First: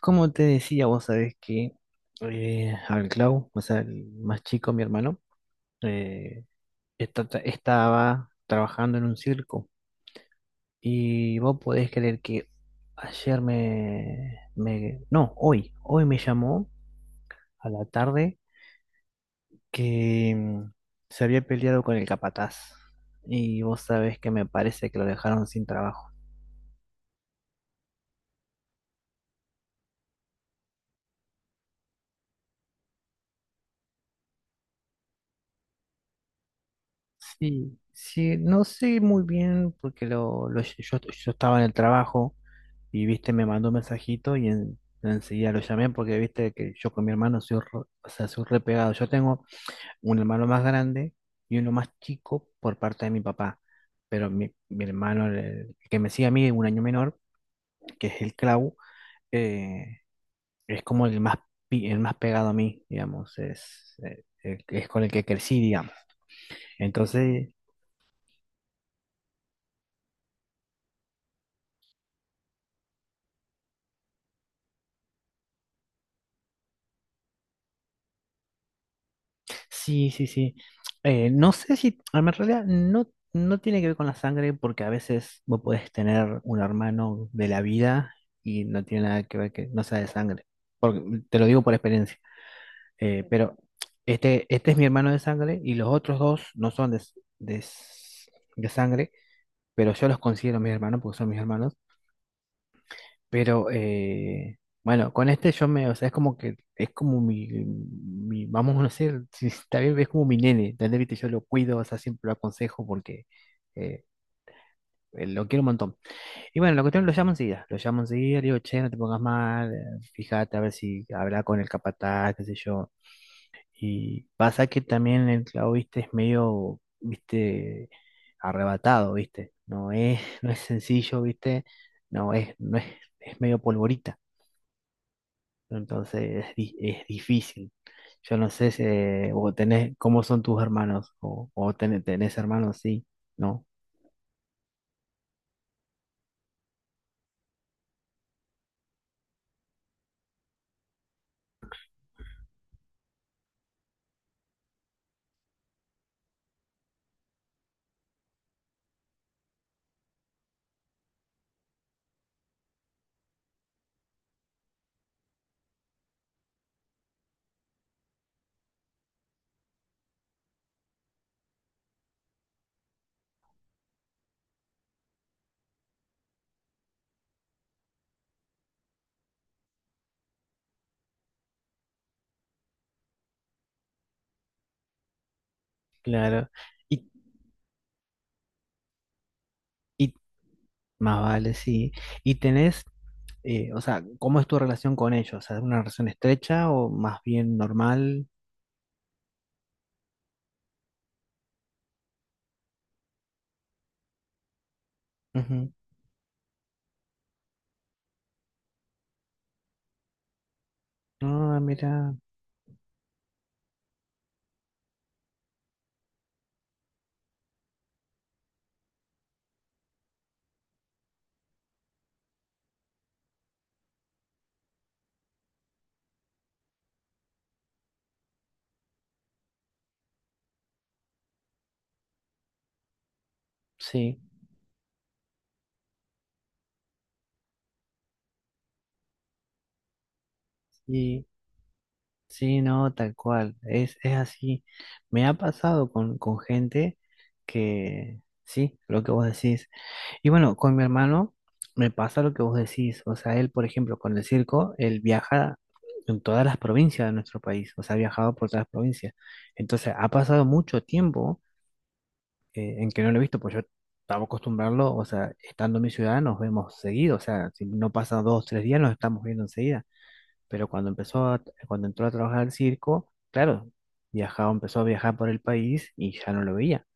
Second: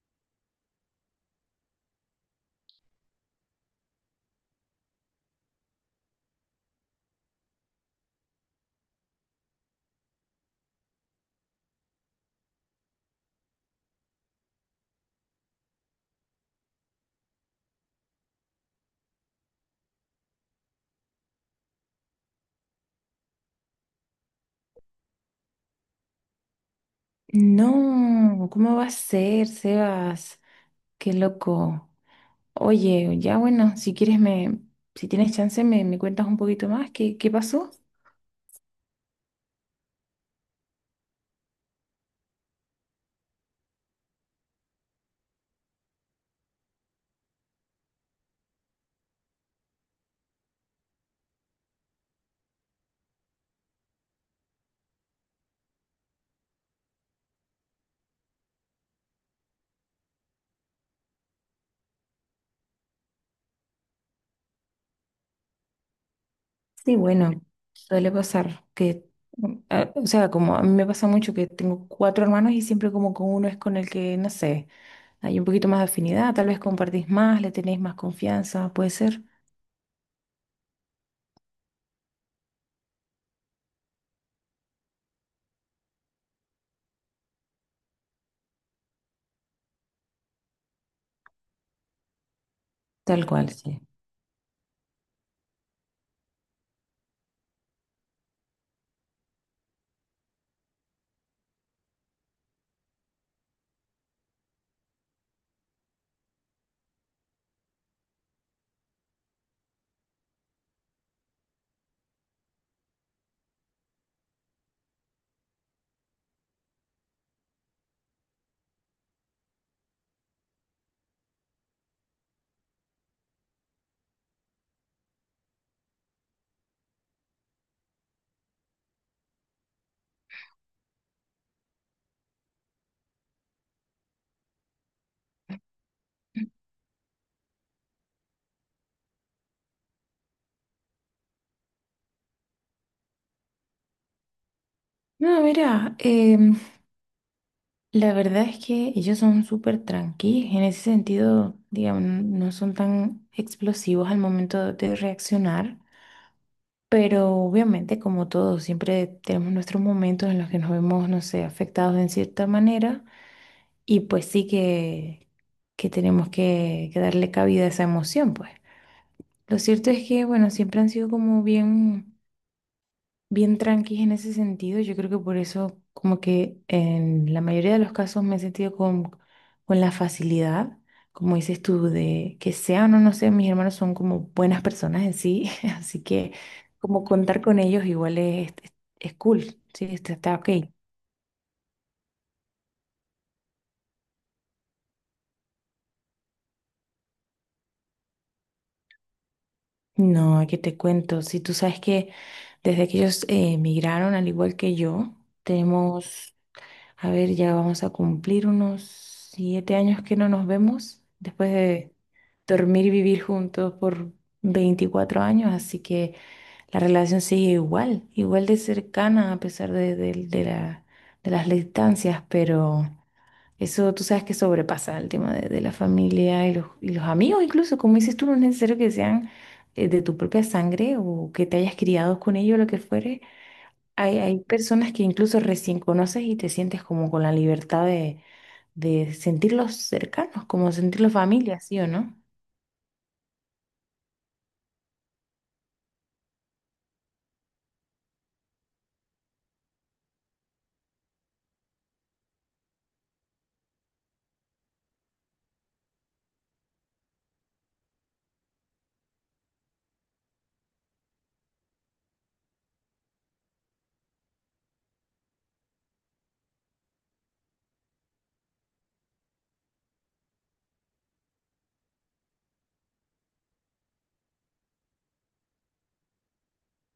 Como te decía, vos sabés que al Clau, o sea, el más chico, mi hermano, eh, estaba trabajando en un circo. Y vos podés creer que no, hoy, hoy me llamó a la tarde que se había peleado con el capataz. Y vos sabés que me parece que lo dejaron sin trabajo. No, ¿cómo va a ser, Sebas? Qué loco. Oye, ya bueno, si quieres si tienes chance me cuentas un poquito más, ¿qué pasó? Sí, sí, no sé muy bien porque yo estaba en el trabajo. Y viste, me mandó un mensajito y enseguida lo llamé porque viste que yo con mi hermano o sea, soy re pegado. Yo tengo un hermano más grande y uno más chico por parte de mi papá. Pero mi hermano, el que me sigue a mí, un año menor, que es el Clau, eh, es como el más, el más pegado a mí, digamos. Es, es con el que crecí, digamos. Sí, bueno, Entonces, suele pasar que, como a mí me pasa mucho que tengo cuatro hermanos y siempre como con uno es con el que, no sé, hay un poquito más de afinidad, tal vez compartís más, le tenéis más confianza, puede ser. sí, sí, sí. No sé si, a ver, en realidad no, no tiene que ver con la sangre porque a veces vos podés tener un hermano de la vida y no tiene nada que ver que no sea de sangre. Porque, te lo digo por experiencia. Tal cual, Pero sí. Este es mi hermano de sangre y los otros dos no son de s- de sangre, pero yo los considero mis hermanos porque son mis hermanos. Pero bueno, con este yo me, o sea, es como que es como vamos a decir, si está bien, es como mi nene, ¿entendés? Viste, yo lo cuido, o sea, siempre lo aconsejo porque eh, lo quiero un montón. Y bueno, la cuestión lo llamo enseguida, le digo, che, no te pongas mal, fíjate a ver si habla con el capataz, qué sé yo. Y pasa que también el clavo, viste, es medio, viste, arrebatado, viste, no es, no es sencillo, viste, no es, no es, es medio polvorita. Entonces es difícil. Yo no sé si, o tenés, cómo son tus hermanos, tenés hermanos, sí, ¿no? No, mira, la verdad es que ellos son súper tranquilos, en ese sentido, digamos, no son tan explosivos al momento de reaccionar, pero obviamente como todos, siempre tenemos nuestros momentos en los que nos vemos, no sé, afectados en cierta manera y pues sí que tenemos que darle cabida a esa emoción, pues. Lo cierto es que, bueno, siempre han sido como bien bien tranquis en ese sentido. Yo creo que por eso, como que en la mayoría de los casos me he sentido con la facilidad, como dices tú, de que sean o no sean, mis hermanos son como buenas personas en sí, así que Claro. como Y, contar con ellos igual es cool, sí, y está ok. más vale, sí. Y tenés, o sea, ¿cómo es tu relación con ellos? ¿Es una relación estrecha o más bien normal? No, qué te cuento, si tú sabes que desde que ellos emigraron, al igual que yo, Ujú. tenemos. A ver, ya vamos a cumplir unos 7 años que no nos vemos después Ah, de mira, dormir y vivir juntos por 24 años, así que la relación sigue igual, igual de cercana a pesar de las distancias, pero eso tú sabes que sobrepasa el tema de la familia y y los amigos, incluso como dices tú, no es necesario que sean de tu propia sangre o que te hayas criado con ellos, lo que fuere. sí, Hay personas que incluso recién conoces y te sientes como con la libertad de sentirlos cercanos, como sentirlos sí, familia, ¿sí o no? sí, no, tal cual. Es así. Me ha pasado con gente que, sí, lo que vos decís. Y bueno, con mi hermano me pasa lo que vos decís. O sea, él, por ejemplo, con el circo, él viaja en todas las provincias de nuestro país. O sea, ha viajado por todas las provincias. Entonces, ha pasado mucho tiempo en que no lo he visto, pues yo estaba acostumbrado, o sea, estando en mi ciudad nos vemos seguido. O sea, si no pasa dos, tres días, nos estamos viendo enseguida. Pero cuando entró a trabajar al circo, claro, viajaba, empezó a viajar por el país y ya no lo veía,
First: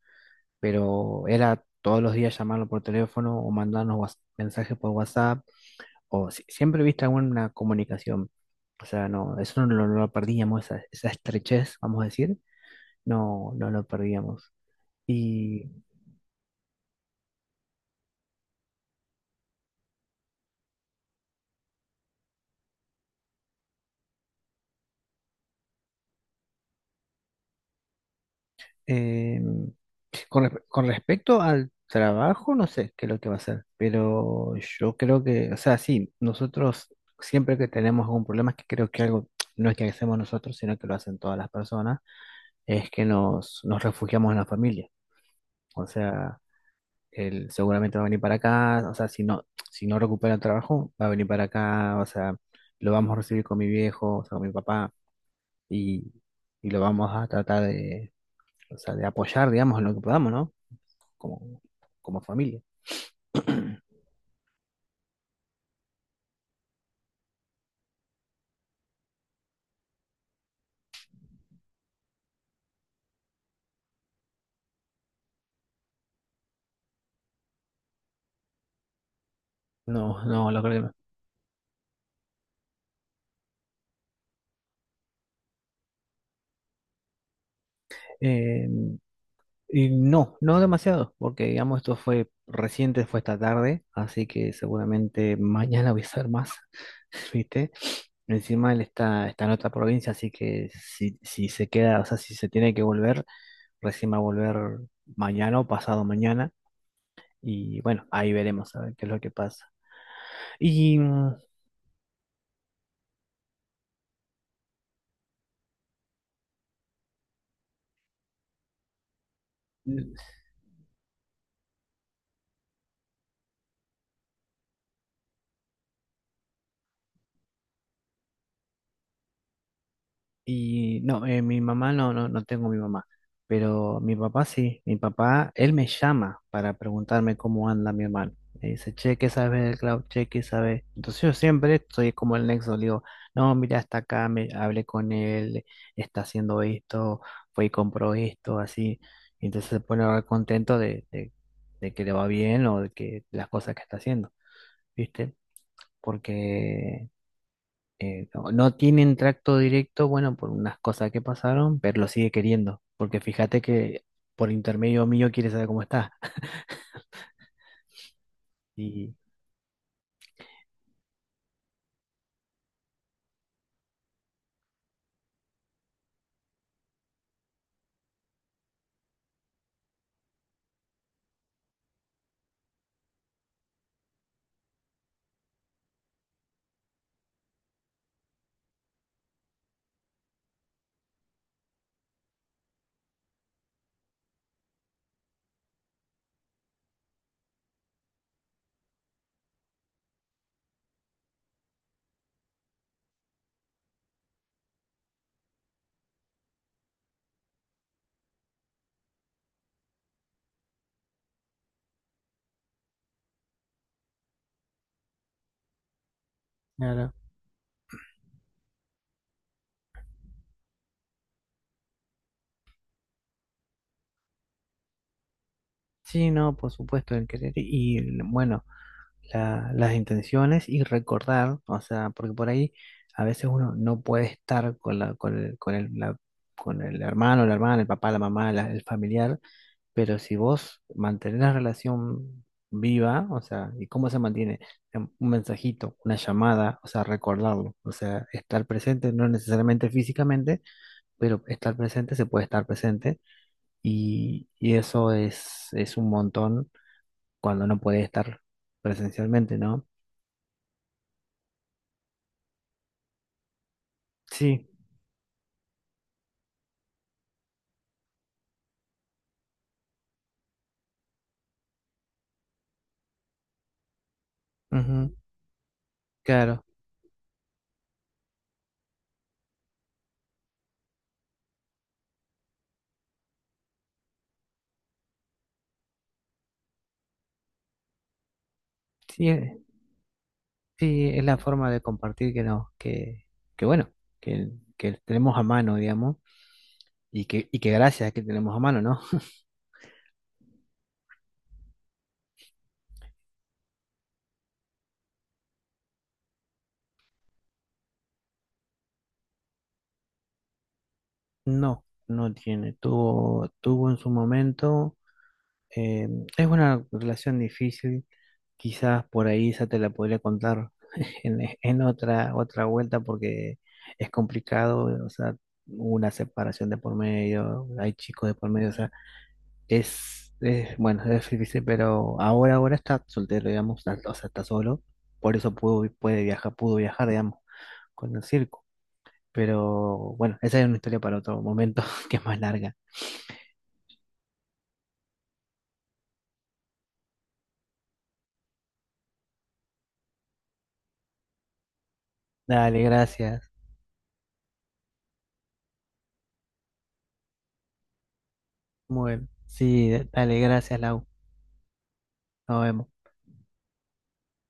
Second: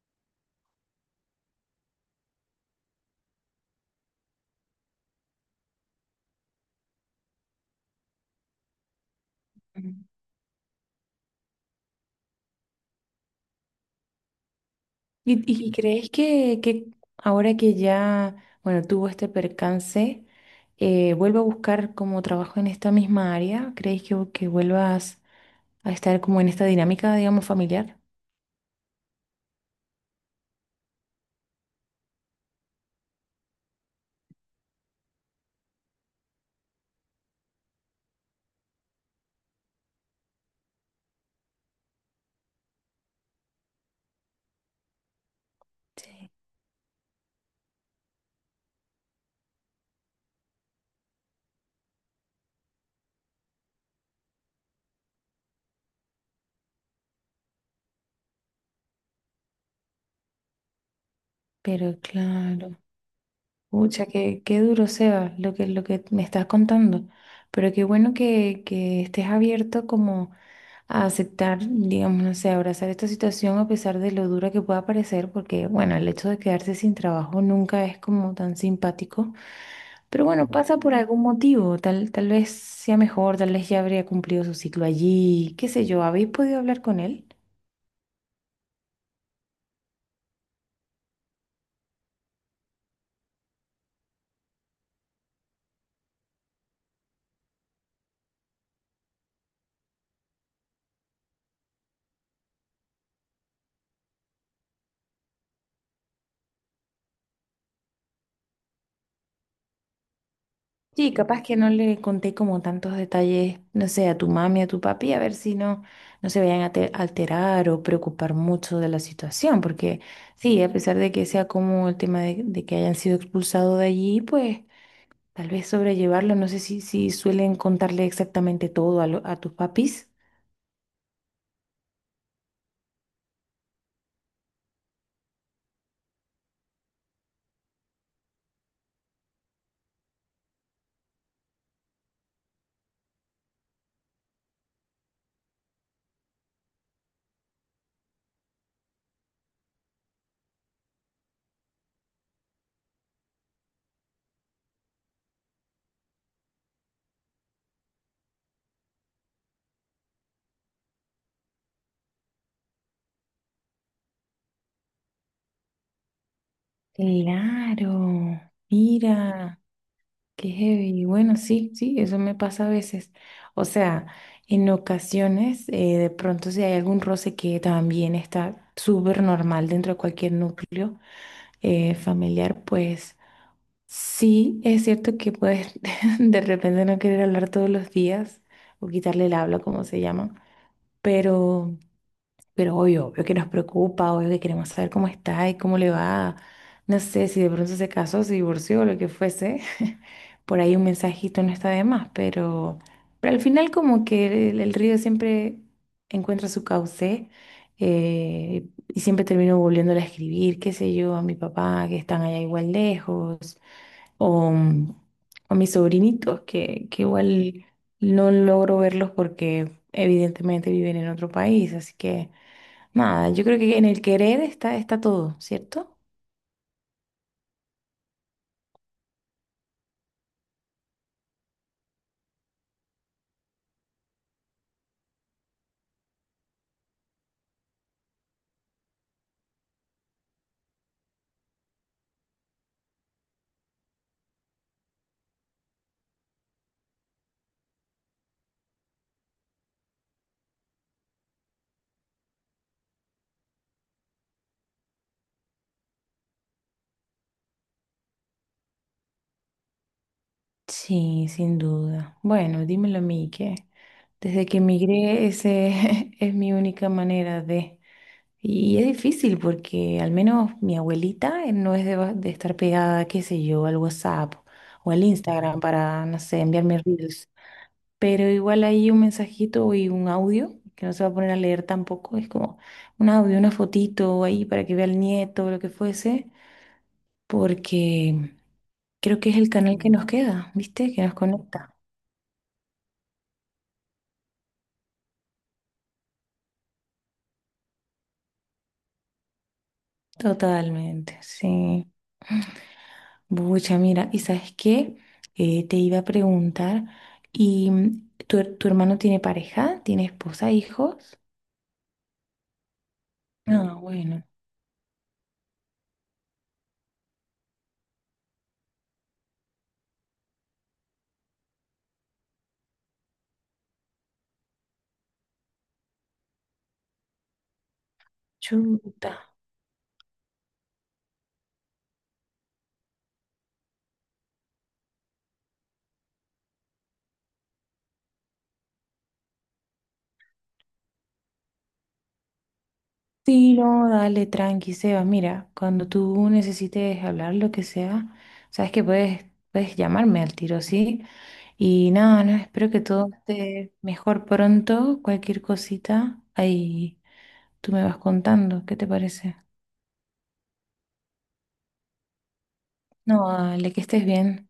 pero era todos los días llamarlo por teléfono o mensajes por WhatsApp, o si- siempre viste alguna comunicación. O sea, no, eso Ujú. no lo perdíamos, esa estrechez, vamos a decir, no lo perdíamos. ¿Y, Y y crees que ahora que ya, bueno, tuvo este percance, ¿vuelva a buscar como trabajo en esta misma área? ¿Crees que vuelvas a estar como en esta dinámica, digamos, familiar? eh, con respecto al trabajo, no sé qué es lo que va a ser, pero yo creo que, o sea, sí, nosotros siempre que tenemos algún problema, es que creo que algo no es que hacemos nosotros, sino que lo hacen todas las personas, es que nos refugiamos en la familia. O Sí. sea, él seguramente va a venir para acá, o sea, si no, si no recupera el trabajo, va a venir para acá, o sea, lo vamos a recibir con mi viejo, o sea, con mi papá, y, y lo vamos a tratar de, o sea, de apoyar, digamos, en lo que podamos, ¿no? Como, Pero como familia. claro. Pucha, qué duro, Seba, lo lo que me estás contando. Pero qué bueno que estés abierto como a aceptar, digamos, no sé, abrazar esta situación a pesar de lo dura que pueda parecer, porque bueno, el hecho de quedarse sin trabajo nunca es como tan simpático. No, Pero bueno, no, lo creo pasa que no. por algún motivo, tal vez sea mejor, tal vez ya habría cumplido su ciclo allí, qué sé yo, ¿habéis podido hablar con él? Eh, y no, no demasiado, porque digamos esto fue reciente, fue esta tarde, así que seguramente mañana voy a hacer más, ¿viste? Encima él está en otra provincia, así que si, si se queda, o sea, si se tiene que volver, recién va a volver mañana o pasado mañana. Y bueno, ahí veremos a ver qué es lo que pasa. Y Sí, capaz que no le conté como tantos detalles, no sé, a tu mami, a tu papi, a ver si no, no se vayan a te- alterar o preocupar mucho de la situación, porque sí, a pesar de que sea como el tema de que hayan sido expulsados de allí, pues tal vez sobrellevarlo, no sé si, si suelen contarle exactamente todo a tus papis. y no, mi mamá no, no, no tengo mi mamá, pero mi papá sí, mi papá, él me llama para preguntarme cómo anda mi hermano. Me dice, che, ¿qué sabes del cloud? Che, ¿qué sabes? Entonces yo siempre soy como el nexo, le digo, no, mira, está acá, me, hablé con él, está haciendo esto, fue y compró esto, así. Y entonces se pone ahora contento de que le va bien o de que las cosas que está haciendo, ¿viste? Porque no tienen tracto directo, bueno, por unas cosas que pasaron, pero lo sigue queriendo, porque fíjate que por intermedio mío quiere saber cómo está. Claro, Y mira. Qué heavy. Y bueno, sí, sí, eso me pasa a veces. O sea, en ocasiones, de pronto si hay algún roce que también está súper normal dentro de cualquier núcleo familiar, pues sí, es cierto que puedes de repente no querer hablar todos los días o quitarle el habla, como se llama, pero... Pero obvio, obvio que nos preocupa, obvio que queremos saber cómo está y cómo le va. No sé si de pronto se casó, se divorció, o lo que fuese. Por ahí un mensajito no está de más, pero al final como que el río siempre encuentra su cauce y siempre termino volviéndole a escribir, qué sé yo, a mi papá que están allá igual lejos o a mis sobrinitos que claro, igual no logro verlos porque evidentemente viven en otro país, así que nada, yo creo que en el querer está, está todo, ¿cierto? sí, no, por supuesto, el querer y bueno, las intenciones y recordar, o sea, porque por ahí a veces uno no puede estar con la, con el, con el hermano, la hermana, el papá, la mamá, el familiar. Pero si vos mantenés la relación viva, o sea, ¿y cómo se mantiene? Un mensajito, una llamada, o sea, recordarlo, o sea, estar presente, no necesariamente físicamente, pero estar presente, se puede estar presente y eso es un montón cuando no puede estar presencialmente, ¿no? Sí, sin duda. Bueno, dímelo a mí, que desde que Sí, emigré ese es mi única manera de... Y es difícil porque al menos mi abuelita no es de, de estar pegada, qué sé yo, al WhatsApp o al ujú, Instagram para, no sé, claro, enviarme reels. Pero igual hay un mensajito y un audio, que no se va a poner a leer tampoco, es como un audio, una fotito ahí para que vea el nieto o lo que fuese, porque creo sí, que es el canal que nos queda, ¿viste? Que sí, nos es la forma conecta. de compartir que no, que bueno, que, que tenemos a mano, digamos, y que gracias a que tenemos a mano, ¿no? Totalmente, sí. Bucha, mira, ¿y sabes qué? Te iba a preguntar, ¿y tu hermano tiene pareja? ¿Tiene esposa, hijos? No, no tiene. Tuvo, Ah, tuvo en su bueno, momento. eh, es una relación difícil. Quizás por ahí esa te la podría contar en otra, otra vuelta porque es complicado. O sea, hubo una separación de por medio, hay chicos de por medio. O sea, chuta. Es bueno, es difícil, pero ahora, ahora está soltero, digamos. O sea, está solo. Por eso pudo, puede viajar, pudo viajar, digamos, con el circo. Pero bueno, esa es una historia para otro momento que es más larga. Sí, no, dale, tranqui, Seba. Mira, cuando tú necesites hablar lo que sea, sabes que puedes, puedes llamarme al tiro, ¿sí? Y nada, no, espero que Dale, todo gracias. esté mejor pronto. Cualquier cosita, ahí tú me vas contando, ¿qué te Bueno, parece? sí, dale, gracias, Lau. Nos vemos. No, dale, que estés bien.